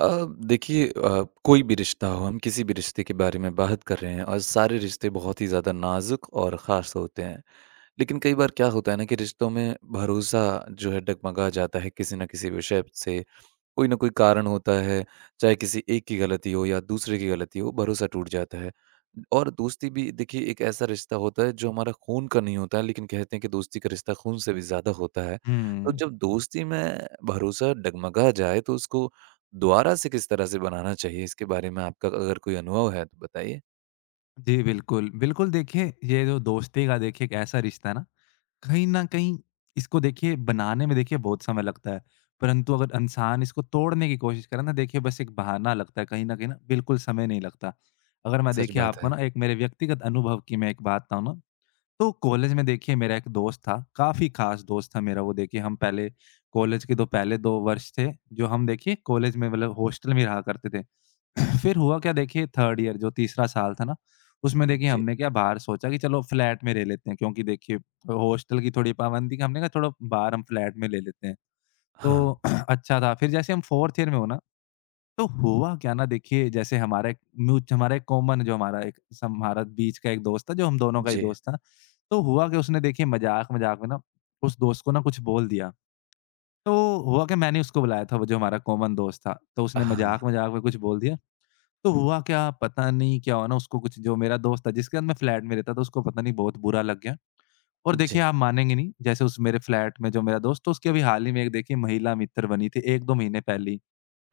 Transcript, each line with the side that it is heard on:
right: अ, देखिए कोई भी रिश्ता हो, हम किसी भी रिश्ते के बारे में बात कर रहे हैं और सारे रिश्ते बहुत ही ज़्यादा नाजुक और ख़ास होते हैं। लेकिन कई बार क्या होता है ना कि रिश्तों में भरोसा जो है डगमगा जाता है किसी न किसी विषय से, कोई ना कोई कारण होता है, चाहे किसी एक की गलती हो या दूसरे की गलती हो, भरोसा टूट जाता है। और दोस्ती भी देखिए एक ऐसा रिश्ता होता है जो हमारा खून का नहीं होता है, लेकिन कहते हैं कि दोस्ती का रिश्ता खून से भी ज़्यादा होता है। तो
left: हुँ।
right: जब दोस्ती में भरोसा डगमगा जाए तो उसको दोबारा से किस तरह से बनाना चाहिए? इसके बारे में आपका अगर कोई अनुभव है तो बताइए।
left: जी, बिल्कुल। बिल्कुल, देखिए ये जो दोस्ती का देखिए एक ऐसा रिश्ता है ना, कहीं न कहीं इसको देखिए बनाने में देखिए बहुत समय लगता है। परंतु अगर इंसान इसको तोड़ने की कोशिश करे ना देखिए बस एक बहाना लगता है, कहीं न कहीं ना बिल्कुल समय नहीं लगता। अगर मैं
right: सच
left: देखिए
right: बात
left: आपको
right: है।
left: ना एक मेरे व्यक्तिगत अनुभव की मैं एक बात बताऊँ ना, तो कॉलेज में देखिए मेरा एक दोस्त था, काफ़ी ख़ास दोस्त था मेरा। वो देखिए हम पहले कॉलेज के तो पहले 2 वर्ष थे, जो हम देखिए कॉलेज में मतलब हॉस्टल में रहा करते थे। फिर हुआ क्या, देखिए थर्ड ईयर जो तीसरा साल था ना, उसमें देखिए
right: जी।
left: हमने क्या बाहर सोचा कि चलो फ्लैट में रह लेते हैं, क्योंकि देखिए हॉस्टल की थोड़ी पाबंदी थी, हमने कहा थोड़ा बाहर हम फ्लैट में ले लेते हैं।
right: हाँ।
left: तो अच्छा था। फिर जैसे हम फोर्थ ईयर में हो ना, तो हुआ क्या ना, देखिए जैसे हमारा एक म्यूच हमारा एक कॉमन जो हमारा एक सम हमारा बीच का एक दोस्त था, जो हम दोनों का ही
right: जी।
left: दोस्त था। तो हुआ कि उसने देखिए मज़ाक-मज़ाक में ना उस दोस्त को ना कुछ बोल दिया। तो हुआ कि मैंने उसको बुलाया था वो जो हमारा कॉमन दोस्त था। तो उसने
right: हाँ।
left: मज़ाक-मज़ाक में कुछ बोल दिया। तो हुआ क्या, पता नहीं क्या हुआ ना, उसको कुछ, जो मेरा दोस्त था जिसके साथ मैं फ्लैट में रहता था, उसको पता नहीं बहुत बुरा लग गया। और देखिए
right: जी।
left: आप मानेंगे नहीं, जैसे उस मेरे फ्लैट में जो मेरा दोस्त, तो उसके अभी हाल ही में एक देखिए महिला मित्र बनी थी, एक दो महीने पहले ही।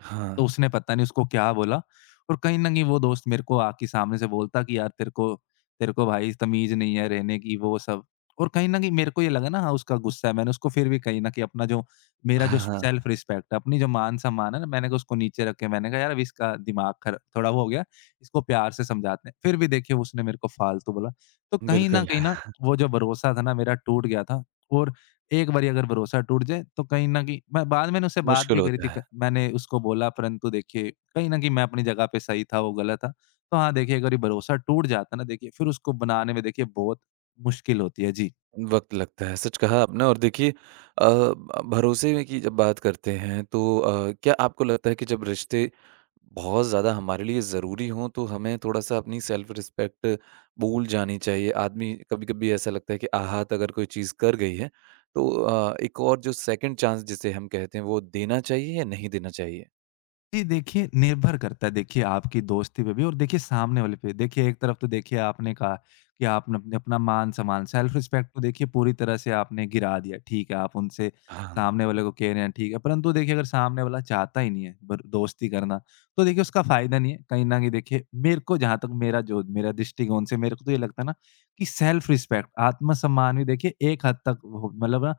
right: हाँ।
left: तो उसने पता नहीं उसको क्या बोला, और कहीं न कहीं वो दोस्त मेरे को आके सामने से बोलता कि यार तेरे को भाई तमीज़ नहीं है रहने की, वो सब। और कहीं न कहीं मेरे को ये लगा ना, हाँ, उसका गुस्सा है। मैंने उसको फिर भी कहीं न कहीं अपना जो, मेरा जो
right: हाँ, हाँ।
left: सेल्फ रिस्पेक्ट है, अपनी जो मान-सम्मान है ना, मैंने उसको नीचे रख के मैंने कहा यार, अब इसका दिमाग खर थोड़ा वो हो गया, इसको प्यार से समझाते हैं। फिर भी देखिए उसने मेरे को फालतू बोला। तो कहीं न
right: बिल्कुल,
left: कहीं ना,
right: है,
left: वो जो भरोसा था ना मेरा, टूट गया था। और एक बारी अगर भरोसा टूट जाए, तो कहीं न कहीं, मैं बाद मैंने उससे बात
right: मुश्किल
left: भी करी
right: होता
left: थी
right: है।
left: क मैंने उसको बोला, परंतु देखिए कहीं न कहीं मैं अपनी जगह पे सही था, वो गलत था। तो हाँ, देखिए अगर ये भरोसा टूट जाता है ना देखिए, फिर उसको बनाने में देखिए बहुत मुश्किल होती है। जी।
right: वक़्त लगता है, सच कहा आपने। और देखिए भरोसे में की जब बात करते हैं तो क्या आपको लगता है कि जब रिश्ते बहुत ज़्यादा हमारे लिए ज़रूरी हों तो हमें थोड़ा-सा अपनी सेल्फ़ रिस्पेक्ट भूल जानी चाहिए? आदमी कभी-कभी ऐसा लगता है कि आहत अगर कोई चीज़ कर गई है तो एक और जो सेकंड चांस जिसे हम कहते हैं वो देना चाहिए या नहीं देना चाहिए?
left: जी, देखिए निर्भर करता है देखिए आपकी दोस्ती पे भी और देखिए सामने वाले पे। देखिए एक तरफ तो देखिए आपने कहा कि आपने अपने अपना मान-सम्मान, सेल्फ रिस्पेक्ट को देखिए पूरी तरह से आपने गिरा दिया। ठीक है, आप उनसे,
right: हाँ,
left: सामने वाले को कह रहे हैं ठीक है, परंतु देखिए अगर सामने वाला चाहता ही नहीं है बर दोस्ती करना, तो देखिए उसका फ़ायदा नहीं है। कहीं न कहीं देखिए मेरे को, जहाँ तक मेरा जो, मेरा दृष्टिकोण से, मेरे को तो ये लगता है ना, कि सेल्फ रिस्पेक्ट, आत्म-सम्मान भी देखिए एक हद तक हो मतलब ना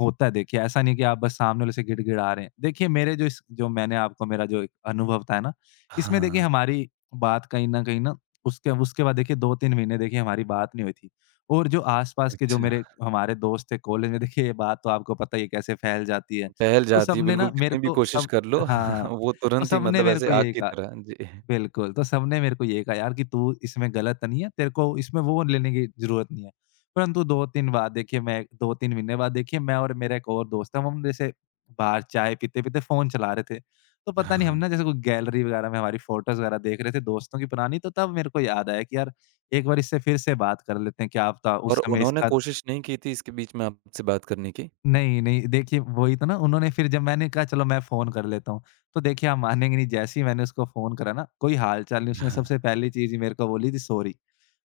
left: होता है देखिए, ऐसा नहीं कि आप बस सामने वाले से गिड़गिड़ा रहे हैं। देखिए मेरे जो इस जो, मैंने आपको मेरा जो एक अनुभव बताया ना, इसमें देखिए
right: हाँ,
left: हमारी बात, कहीं न कहीं ना उसके उसके बाद देखिए 2-3 महीने देखिए हमारी बात नहीं हुई थी। और जो आस-पास के जो
right: अच्छा।
left: मेरे हमारे दोस्त थे कॉलेज में, देखिए ये बात तो आपको पता ही है कैसे फैल जाती है।
right: टहल
left: तो
right: जाती है
left: सबने ना
right: बिल्कुल,
left: मेरे
right: कितनी भी
left: को
right: कोशिश
left: सब,
right: कर लो
left: हाँ,
right: वो
left: तो
right: तुरंत ही
left: सबने
right: मतलब
left: मेरे
right: ऐसे
left: को
right: आग
left: यही
right: की
left: कहा,
right: तरह। जी।
left: बिल्कुल, तो सबने मेरे को ये कहा यार, कि तू इसमें गलत तो नहीं है, तेरे को इसमें वो लेने की ज़रूरत नहीं है। परंतु 2-3 बाद देखिए मैं, 2-3 महीने बाद देखिए मैं और मेरा एक और दोस्त था, हम जैसे बाहर चाय पीते-पीते फ़ोन चला रहे थे। तो पता नहीं हम
right: हाँ।
left: ना जैसे कोई गैलरी वगैरह में हमारी फ़ोटोज़ वगैरह देख रहे थे दोस्तों की पुरानी, तो तब मेरे को याद आया कि यार एक बार इससे फिर से बात कर लेते हैं, क्या पता उस
right: और
left: समय
right: उन्होंने
left: इसका।
right: कोशिश नहीं की थी इसके बीच में आपसे बात करने की?
left: नहीं, नहीं, देखिए वही तो ना, उन्होंने, फिर जब मैंने कहा चलो मैं फ़ोन कर लेता हूँ, तो देखिए आप मानेंगे नहीं, जैसे ही मैंने उसको फ़ोन करा ना, कोई हाल-चाल नहीं, उसने सबसे
right: हाँ।
left: पहली चीज़ ही मेरे को बोली थी, सॉरी।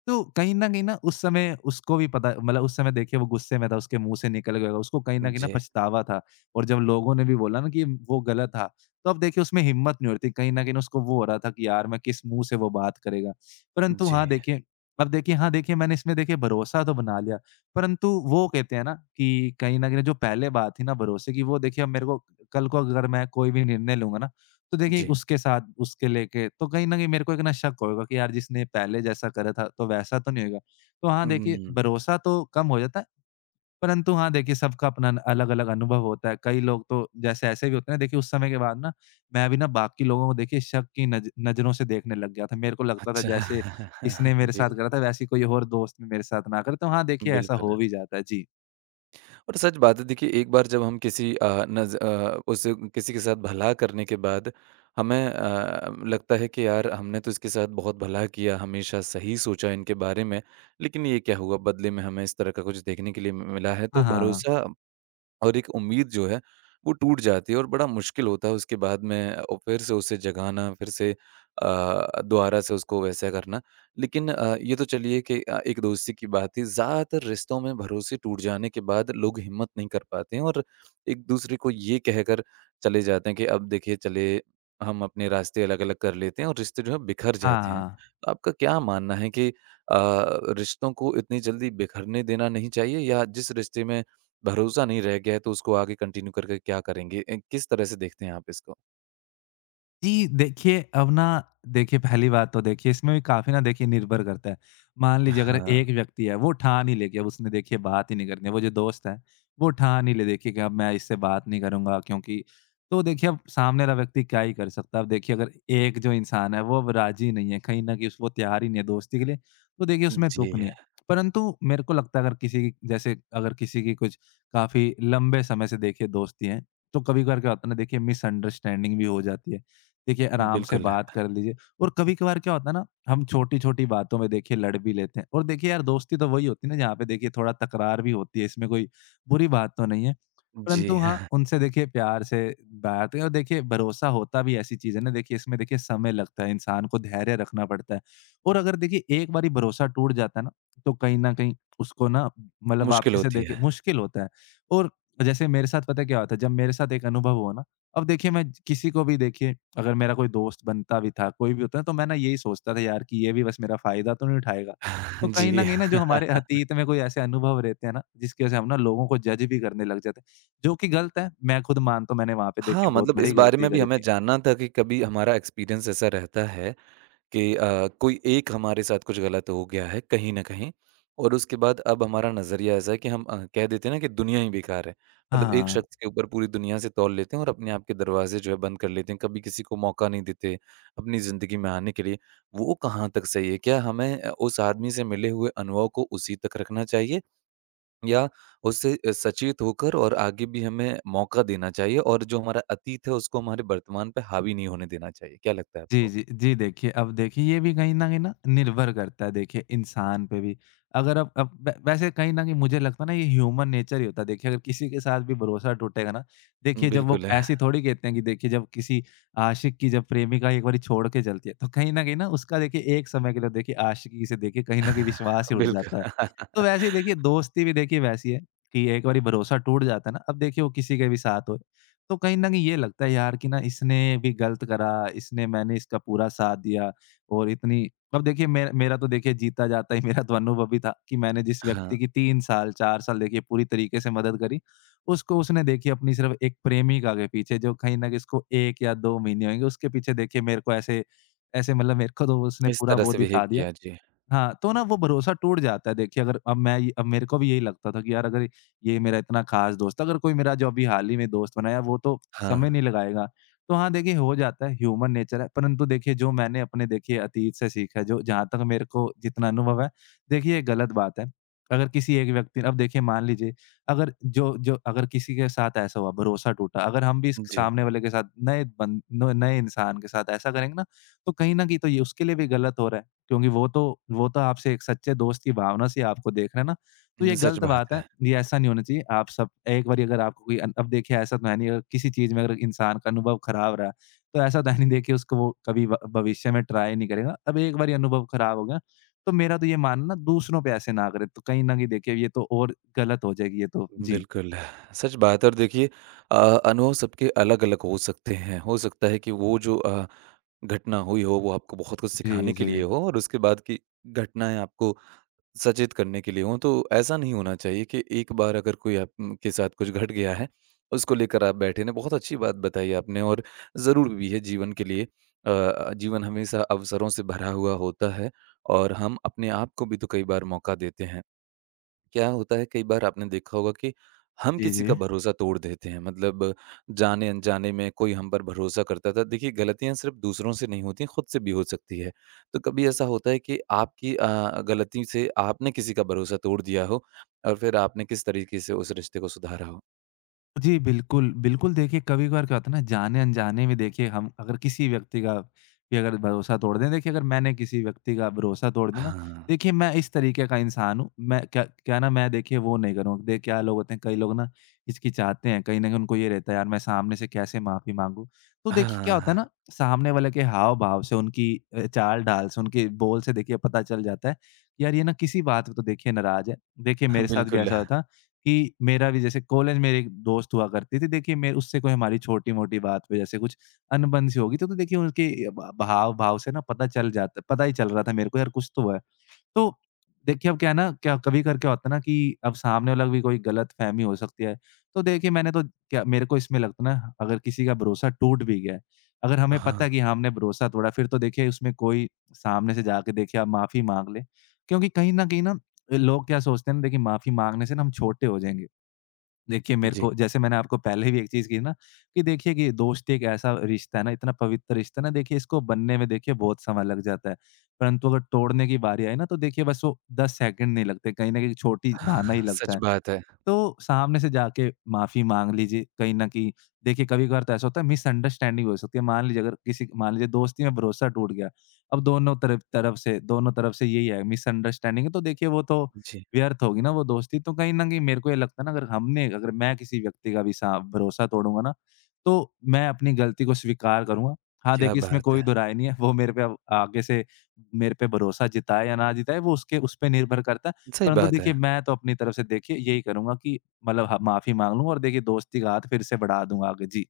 left: तो कहीं न उस समय उसको भी पता, मतलब उस समय देखिए वो गुस्से में था, उसके मुँह से निकल गया होगा, उसको कहीं न
right: जी,
left: पछतावा था। और जब लोगों ने भी बोला ना कि वो गलत था, तो अब देखिए उसमें हिम्मत नहीं हो रही थी। कहीं न कहीं ना उसको वो हो रहा था कि यार मैं किस मुँह से वो बात करेगा। परंतु
right: जी,
left: हाँ, देखिए अब देखिए, हाँ, देखिए मैंने इसमें देखिए भरोसा तो बना लिया, परंतु वो कहते हैं ना कि कहीं न कहीं जो पहले बात थी ना भरोसे की, वो देखिए अब मेरे को, कल को अगर मैं कोई भी निर्णय लूँगा ना, तो देखिए
right: जी।
left: उसके साथ, उसके लेके, तो कहीं न कहीं मेरे को एक ना शक होगा कि यार, जिसने पहले जैसा करा था तो वैसा तो नहीं होगा। तो हाँ, देखिए
right: हुँ,
left: भरोसा तो कम हो जाता है, परंतु हाँ, देखिए सबका अपना न अलग-अलग अनुभव होता है। कई लोग तो जैसे ऐसे भी होते हैं ना देखिए उस समय के बाद ना, मैं भी ना बाकी लोगों को देखिए शक की नज़रों से देखने लग गया था। मेरे को लगता था
right: अच्छा।
left: जैसे इसने मेरे
right: जी,
left: साथ करा था, वैसे ही कोई और दोस्त भी मेरे साथ ना करे। तो हाँ, देखिए ऐसा
right: बिल्कुल।
left: हो भी जाता है। जी।
right: और सच बात है देखिए, एक बार जब हम किसी उस किसी के साथ भला करने के बाद हमें लगता है कि यार हमने तो इसके साथ बहुत भला किया, हमेशा सही सोचा इनके बारे में, लेकिन ये क्या हुआ, बदले में हमें इस तरह का कुछ देखने के लिए मिला है,
left: हाँ,
right: तो
left: हाँ।
right: भरोसा और एक उम्मीद जो है वो टूट जाती है। और बड़ा मुश्किल होता है उसके बाद में फिर से उसे जगाना, फिर से दोबारा से उसको वैसा करना। लेकिन ये तो चलिए कि एक दोस्ती की बात थी, ज़्यादातर रिश्तों में भरोसे टूट जाने के बाद लोग हिम्मत नहीं कर पाते हैं और एक दूसरे को ये कहकर चले जाते हैं कि अब देखिए चले, हम अपने रास्ते अलग अलग कर लेते हैं और रिश्ते जो है बिखर
left: हाँ,
right: जाते हैं।
left: हाँ।
right: तो आपका क्या मानना है कि रिश्तों को इतनी जल्दी बिखरने देना नहीं चाहिए, या जिस रिश्ते में भरोसा नहीं रह गया है तो उसको आगे कंटिन्यू करके क्या करेंगे? किस तरह से देखते हैं आप इसको?
left: जी, देखिए अब ना, देखिए पहली बात तो देखिए इसमें भी काफ़ी ना देखिए निर्भर करता है। मान लीजिए अगर
right: हाँ,
left: एक व्यक्ति है, वो ठान ही ले कि अब उसने देखिए बात ही नहीं करनी है, वो जो दोस्त है वो ठान ही ले देखिए कि अब मैं इससे बात नहीं करूँगा क्योंकि, तो देखिए अब सामने वाला व्यक्ति क्या ही कर सकता है। अब देखिए अगर एक जो इंसान है वो अब राज़ी नहीं है, कहीं न कहीं उस वो तैयार ही नहीं है दोस्ती के लिए, तो देखिए उसमें तुक
right: जी,
left: नहीं है। परंतु मेरे को लगता है अगर किसी की जैसे, अगर किसी की कुछ काफ़ी लंबे समय से देखिए दोस्ती है, तो कभी-कभार क्या होता है ना देखिए, मिसअंडरस्टैंडिंग भी हो जाती है। देखिए, आराम से
right: बिल्कुल।
left: बात कर लीजिए। और कभी-कभार क्या होता है ना, हम छोटी-छोटी बातों में देखिए लड़ भी लेते हैं, और देखिए यार दोस्ती तो वही होती है ना, जहाँ पे देखिए थोड़ा तकरार भी होती है, इसमें कोई बुरी बात तो नहीं है।
right: जी,
left: परंतु हाँ, उनसे देखिए प्यार से बात है। और देखिए भरोसा होता भी ऐसी चीज़ है ना, देखिए इसमें देखिए समय लगता है, इंसान को धैर्य रखना पड़ता है। और अगर देखिए एक बारी भरोसा टूट जाता है ना, तो कहीं न कहीं उसको ना, मतलब
right: मुश्किल
left: वापस से
right: होती
left: देखिए
right: है।
left: मुश्किल होता है। और जैसे मेरे साथ पता है क्या होता है, जब मेरे साथ एक अनुभव हुआ ना, अब देखिए मैं किसी को भी देखिए अगर मेरा कोई दोस्त बनता भी था, कोई भी होता है, तो मैं ना यही सोचता था यार कि ये भी बस मेरा फ़ायदा तो नहीं उठाएगा। तो कहीं न
right: जी।
left: कहीं ना जो हमारे अतीत में कोई ऐसे अनुभव रहते हैं ना, जिसकी वज़ह से हम ना लोगों को जज भी करने लग जाते हैं। जो कि गलत है, मैं खुद मानता हूँ, मैंने वहाँ पे
right: हाँ,
left: देखिए बहुत
right: मतलब इस
left: बड़ी
right: बारे
left: गलती
right: में भी
left: करी
right: हमें
left: थी।
right: जानना था कि कभी हमारा एक्सपीरियंस ऐसा रहता है कि कोई एक हमारे साथ कुछ गलत हो गया है कहीं न कहीं, और उसके बाद अब हमारा नज़रिया ऐसा है कि हम कह देते हैं ना कि दुनिया ही बेकार है। मतलब एक
left: हाँ।
right: शख्स के ऊपर पूरी दुनिया से तौल लेते हैं और अपने आप के दरवाज़े जो है बंद कर लेते हैं, कभी किसी को मौका नहीं देते अपनी ज़िंदगी में आने के लिए। वो कहाँ तक सही है? क्या हमें उस आदमी से मिले हुए अनुभव को उसी तक रखना चाहिए, या उससे सचेत होकर और आगे भी हमें मौका देना चाहिए और जो हमारा अतीत है उसको हमारे वर्तमान पे हावी नहीं होने देना चाहिए? क्या लगता है
left: जी,
right: आपको?
left: जी। जी, देखिए अब देखिए ये भी कहीं न कहीं ना निर्भर करता है देखिए इंसान पे भी। अगर अब वै वैसे कहीं न कहीं मुझे लगता है ना, ये ह्यूमन नेचर ही होता है। देखिए अगर किसी के साथ भी भरोसा टूटेगा ना, देखिए जब वो
right: बिल्कुल।
left: ऐसी थोड़ी कहते हैं कि देखिए जब किसी आशिक की जब प्रेमिका एक बारी छोड़ के चलती है, तो कहीं न कहीं ना उसका देखिए एक समय के लिए देखिए आशिकी से देखिए कहीं न कहीं विश्वास ही उठ
right: बिल्कुल।
left: जाता है। तो वैसे ही देखिए दोस्ती भी देखिए वैसी है, कि एक बारी भरोसा टूट जाता है ना, अब देखिए वो किसी के भी साथ हो, तो कहीं न कहीं ये लगता है यार कि ना इसने भी गलत करा, इसने, मैंने इसका पूरा साथ दिया, और इतनी, अब देखिए मे मेरा तो देखिए जीता जाता ही मेरा तो अनुभव भी था कि मैंने जिस
right: हाँ,
left: व्यक्ति की 3 साल, 4 साल देखिए पूरी तरीके से मदद करी, उसको, उसने देखिए अपनी सिर्फ़ एक प्रेमिका के पीछे जो कहीं न कहीं इसको 1 या 2 महीने होंगे, उसके पीछे देखिए मेरे को ऐसे ऐसे मतलब मेरे को तो उसने
right: इस
left: पूरा
right: तरह
left: वो
right: से
left: दिखा
right: बिहेव
left: दिया।
right: किया, जी।
left: हाँ, तो ना वो भरोसा टूट जाता है। देखिए अगर अब मेरे को भी यही लगता था कि यार अगर ये मेरा इतना ख़ास दोस्त, अगर कोई मेरा जो अभी हाल ही में दोस्त बनाया, वो तो
right: हाँ,
left: समय नहीं लगाएगा। तो हाँ, देखिए हो जाता है, ह्यूमन नेचर है। परंतु देखिए जो मैंने अपने देखिए अतीत से सीखा है, जो जहाँ तक मेरे को जितना अनुभव है, देखिए ये गलत बात है। अगर किसी एक व्यक्ति अब देखिए मान लीजिए, अगर जो जो अगर किसी के साथ ऐसा हुआ, भरोसा टूटा, अगर हम भी इस
right: जी।
left: सामने वाले के साथ, नए बन न नए इंसान के साथ ऐसा करेंगे ना, तो कहीं न कहीं तो ये उसके लिए भी गलत हो रहा है। क्योंकि वो तो आपसे एक सच्चे दोस्त की भावना से आपको देख रहे हैं ना, तो ये
right: हुँ, सच
left: गलत
right: बात
left: बात है,
right: है।
left: ये ऐसा नहीं होना चाहिए। आप सब एक बारी अगर आपको कोई अन अब देखिए ऐसा तो है नहीं, अगर किसी चीज़ में अगर इंसान का अनुभव खराब रहा, तो ऐसा तो है नहीं देखिए, उसको वो कभी भ भविष्य में ट्राई नहीं करेगा। अब एक बारी अनुभव खराब हो गया, तो मेरा तो ये मानना है, दूसरों पे ऐसे ना करें, तो कहीं न कहीं देखिए ये तो और गलत हो जाएगी ये तो। जी।
right: बिल्कुल, सच बात है और देखिए अ, अनुभव सबके अलग-अलग हो सकते हैं। हो सकता है कि वो जो घटना हुई हो, वो आपको बहुत कुछ
left: जी,
right: सिखाने के
left: जी।
right: लिए हो और उसके बाद की घटनाएँ आपको सचेत करने के लिए हों, तो ऐसा नहीं होना चाहिए कि एक बार अगर कोई आप के साथ कुछ घट गया है, उसको लेकर आप बैठे रहें। बहुत अच्छी बात बताई आपने और ज़रूर भी है जीवन के लिए। जीवन हमेशा अवसरों से भरा हुआ होता है और हम अपने आप को भी तो कई बार मौका देते हैं। क्या होता है, कई बार आपने देखा होगा कि हम
left: जी,
right: किसी
left: जी।
right: का भरोसा तोड़ देते हैं, मतलब जाने अनजाने में कोई हम पर भरोसा करता था। देखिए गलतियां सिर्फ दूसरों से नहीं होती, खुद से भी हो सकती है। तो कभी ऐसा होता है कि आपकी गलती से आपने किसी का भरोसा तोड़ दिया हो और फिर आपने किस तरीके से उस रिश्ते को सुधारा हो?
left: जी, बिल्कुल। बिल्कुल, देखिए कभी-कभार क्या होता है ना, जाने-अनजाने में देखिए हम अगर किसी व्यक्ति का भी अगर भरोसा तोड़ दें, देखिए अगर मैंने किसी व्यक्ति का भरोसा तोड़ दिया ना,
right: हाँ।
left: देखिए मैं इस तरीके का इंसान हूँ। मैं क्या क्या ना मैं देखिए वो नहीं करूँगा। देखिए क्या लोग होते हैं, कई लोग ना हिचकिचाते हैं, कहीं न कहीं उनको ये रहता है यार, मैं सामने से कैसे माफ़ी माँगू? तो देखिए क्या होता है ना,
right: हाँ।
left: सामने वाले के हाव-भाव से उनकी चाल-ढाल से उनके बोल से देखिए पता चल जाता है, कि यार ये ना किसी बात पे तो देखिए नाराज़ है। देखिए
right: हाँ,
left: मेरे साथ भी
right: बिल्कुल।
left: ऐसा हुआ था कि मेरा भी जैसे कॉलेज में एक दोस्त हुआ करती थी, देखिए मैं उससे कोई हमारी छोटी-मोटी बात पे जैसे कुछ अनबन-सी होगी, तो देखिए उनके ब भाव-भाव से ना पता चल जाता, पता ही चल रहा था मेरे को यार कुछ तो है। तो देखिए अब क्या है ना क्या कभी कर क्या होता है ना, कि अब सामने वाला भी कोई गलतफ़हमी हो सकती है। तो देखिए मैंने तो क्या, मेरे को इसमें लगता है ना, अगर किसी का भरोसा टूट भी गया है, अगर हमें पता
right: हाँ।
left: है कि हाँ, हमने भरोसा तोड़ा, फिर तो देखिए उसमें कोई सामने से जाके देखिए आप माफ़ी माँग लें। क्योंकि कहीं न कहीं ना, लोग क्या सोचते हैं ना, देखिए माफ़ी माँगने से ना हम छोटे हो जाएँगे। देखिए, मेरे
right: जी।
left: को जैसे मैंने आपको पहले भी एक चीज़ कही ना, कि देखिए कि दोस्ती एक ऐसा रिश्ता है ना, इतना पवित्र रिश्ता है ना, देखिए इसको बनने में देखिए बहुत समय लग जाता है। परंतु अगर तोड़ने की बारी आई ना, तो देखिए बस वो 10 सेकंड नहीं लगते, कहीं न कहीं छोटी बहाना ही
right: हाँ,
left: लगता
right: सच
left: है।
right: बात है।
left: तो सामने से जाके माफ़ी माँग लीजिए कहीं न कहीं। देखिए, कभी-कभार तो ऐसा होता है, मिसअंडरस्टैंडिंग हो सकती है। मान लीजिए अगर किसी, मान लीजिए दोस्ती में भरोसा टूट गया, अब दोनों तरफ तरफ से दोनों तरफ से यही है, मिसअंडरस्टैंडिंग है, तो देखिए वो तो
right: जी।
left: व्यर्थ होगी ना वो दोस्ती। तो कहीं न कहीं मेरे को ये लगता है ना, अगर हमने अगर मैं किसी व्यक्ति का भी सा भरोसा तोड़ूँगा ना, तो मैं अपनी गलती को स्वीकार करूँगा। हाँ,
right: क्या
left: देखिए इसमें
right: बात
left: कोई
right: है।
left: दो राय नहीं है। वो मेरे पे अब आगे से मेरे पे भरोसा जताए या ना जताए, वो उसके उस पे निर्भर करता है।
right: सही
left: परंतु
right: बात
left: देखिए,
right: है।
left: मैं तो अपनी तरफ से देखिए यही करूँगा कि मतलब ह माफ़ी माँग लूँगा और देखिए दोस्ती का हाथ फिर से बढ़ा दूँगा आगे। जी।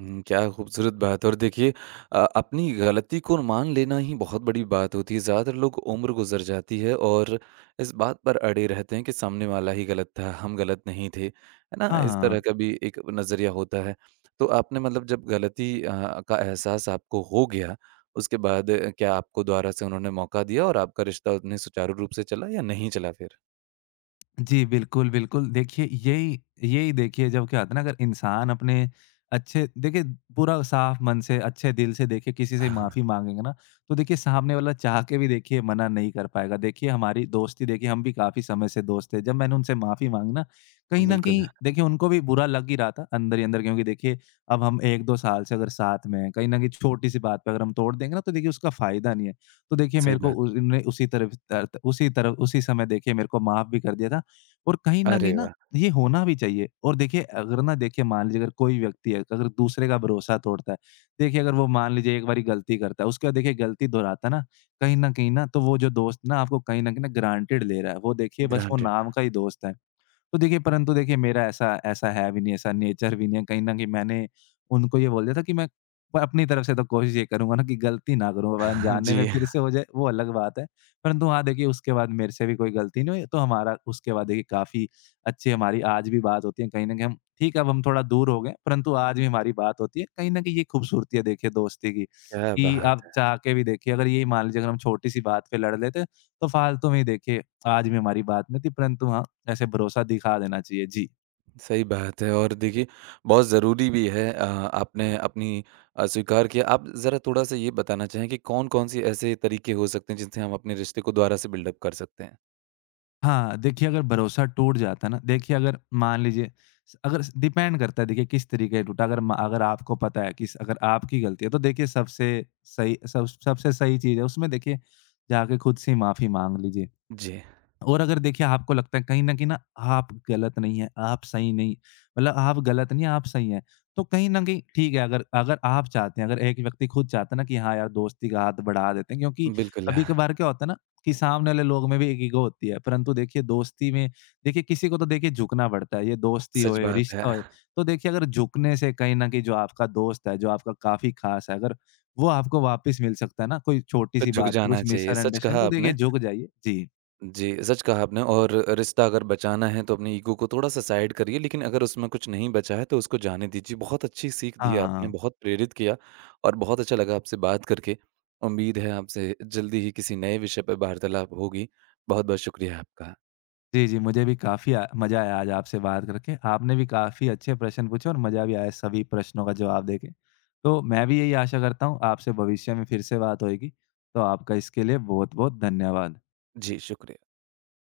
right: हुँ, क्या खूबसूरत बात है और देखिए अपनी गलती को मान लेना ही बहुत बड़ी बात होती है। ज़्यादातर लोग, उम्र गुज़र जाती है और इस बात पर अड़े रहते हैं कि सामने वाला ही गलत था, हम गलत नहीं थे। है ना? इस तरह
left: हाँ।
right: का भी एक नज़रिया होता है। तो आपने, मतलब जब गलती का एहसास आपको हो गया, उसके बाद क्या आपको दोबारा से उन्होंने मौका दिया और आपका रिश्ता उतने सुचारू रूप से चला या नहीं चला फिर?
left: जी, बिल्कुल, बिल्कुल। देखिए, यही यही देखिए जब क्या होता है ना, अगर इंसान अपने अच्छे देखिए पूरा साफ मन से, अच्छे दिल से देखिए किसी से
right: हाँ,
left: माफ़ी माँगेंगे ना, तो देखिए सामने वाला चाह के भी देखिए मना नहीं कर पाएगा। देखिए हमारी दोस्ती, देखिए हम भी काफ़ी समय से दोस्त थे। जब मैंने उनसे माफ़ी माँगी ना, कहीं न
right: बिल्कुल,
left: कहीं देखिए उनको भी बुरा लग ही रहा था अंदर ही अंदर, क्योंकि देखिए अब हम 1-2 साल से अगर साथ में हैं, कहीं न कहीं छोटी-सी बात पे अगर हम तोड़ देंगे ना तो देखिए उसका फ़ायदा नहीं है। तो देखिए
right: सही
left: मेरे को
right: बात।
left: उ उनने उसी तरफ तर उसी तरफ उसी समय देखिए मेरे को माफ़ भी कर दिया था। और कहीं न कहीं
right: अरे
left: ना,
right: वाह!
left: ये होना भी चाहिए। और देखिए अगर ना, देखिए मान लीजिए अगर कोई व्यक्ति है, अगर दूसरे का भरोसा तोड़ता है, देखिए अगर वो मान लीजिए एक बारी गलती करता है, उसके बाद देखिए गलती दोहराता है ना, कहीं न कहीं ना तो वो जो दोस्त ना आपको कहीं न कहीं ना ग्रांटेड ले रहा है, वो देखिए बस वो
right: ग्रांटेड।
left: नाम का ही दोस्त है। तो देखिए परंतु देखिए मेरा ऐसा ऐसा है भी नहीं, ऐसा नेचर भी नहीं है। कहीं न कहीं मैंने उनको ये बोल दिया था कि मैं प अपनी तरफ से तो कोशिश ये करूँगा ना कि गलती ना करूँ, अब अनजाने में
right: जी,
left: फिर से हो जाए वो अलग बात है। परंतु हाँ, देखिए उसके बाद मेरे से भी कोई गलती नहीं हुई, तो हमारा उसके बाद देखिए काफ़ी अच्छी हमारी आज भी बात होती है। कहीं न कहीं हम ठीक है, अब हम थोड़ा दूर हो गए, परंतु आज भी हमारी बात होती है। कहीं न कहीं ये खूबसूरती है देखिए दोस्ती की,
right: क्या
left: कि आप
right: बात!
left: चाह के भी देखिए अगर ये मान लीजिए अगर हम छोटी-सी बात पे लड़ लेते, तो फालतू में ही देखिए आज भी हमारी बात नहीं थी। परंतु हाँ, ऐसे भरोसा दिखा देना चाहिए। जी।
right: सही बात है और देखिए बहुत ज़रूरी भी है। आपने अपनी स्वीकार किया। आप ज़रा थोड़ा-सा ये बताना चाहें कि कौन-कौन से ऐसे तरीके हो सकते हैं जिनसे हम अपने रिश्ते को दोबारा से बिल्डअप कर सकते हैं?
left: हाँ, देखिए अगर भरोसा टूट जाता है ना, देखिए अगर मान लीजिए स अगर डिपेंड करता है देखिए किस तरीके से टूटा, अगर म अगर आपको पता है कि अगर आपकी गलती है, तो देखिए सबसे सही चीज़ है उसमें देखिए जाके खुद से ही माफ़ी माँग लीजिए।
right: जी,
left: और अगर देखिए आपको लगता है कहीं न कहीं ना आप गलत नहीं हैं, आप सही नहीं, मतलब आप गलत नहीं हैं, आप सही हैं। तो कहीं न कहीं ठीक है, अगर अगर आप चाहते हैं, अगर एक व्यक्ति खुद चाहता है ना कि हाँ यार दोस्ती का हाथ बढ़ा देते हैं, क्योंकि
right: बिल्कुल।
left: कभी-कभार क्या होता है ना, कि सामने वाले लोग में भी एक ईगो होती है। परंतु देखिए दोस्ती में देखिए किसी को तो देखिए झुकना पड़ता है, ये दोस्ती
right: सच
left: होए,
right: बात है।
left: रिश्ता होए। तो देखिए अगर झुकने से कहीं न कहीं जो आपका दोस्त है, जो आपका काफ़ी ख़ास है, अगर वो आपको वापस मिल सकता है ना, कोई
right: तो
left: छोटी-सी
right: झुक
left: बात पे
right: जाना
left: कुछ
right: चाहिए, सच
left: मिसअंडरस्टैंडिंग,
right: कहा
left: तो देखिए
right: आपने।
left: झुक जाइए। जी।
right: जी, सच कहा आपने और रिश्ता अगर बचाना है तो अपनी ईगो को थोड़ा-सा साइड करिए, लेकिन अगर उसमें कुछ नहीं बचा है तो उसको जाने दीजिए। बहुत अच्छी सीख दी आपने,
left: हाँ।
right: बहुत प्रेरित किया और बहुत अच्छा लगा आपसे बात करके। उम्मीद है आपसे जल्दी ही किसी नए विषय पर वार्तालाप होगी। बहुत-बहुत शुक्रिया आपका।
left: जी, जी, मुझे भी काफ़ी मज़ा आया आज आपसे बात करके। आपने भी काफ़ी अच्छे प्रश्न पूछे और मज़ा भी आया सभी प्रश्नों का जवाब देके। तो मैं भी यही आशा करता हूँ आपसे भविष्य में फिर से बात होएगी। तो आपका इसके लिए बहुत-बहुत धन्यवाद।
right: जी, शुक्रिया।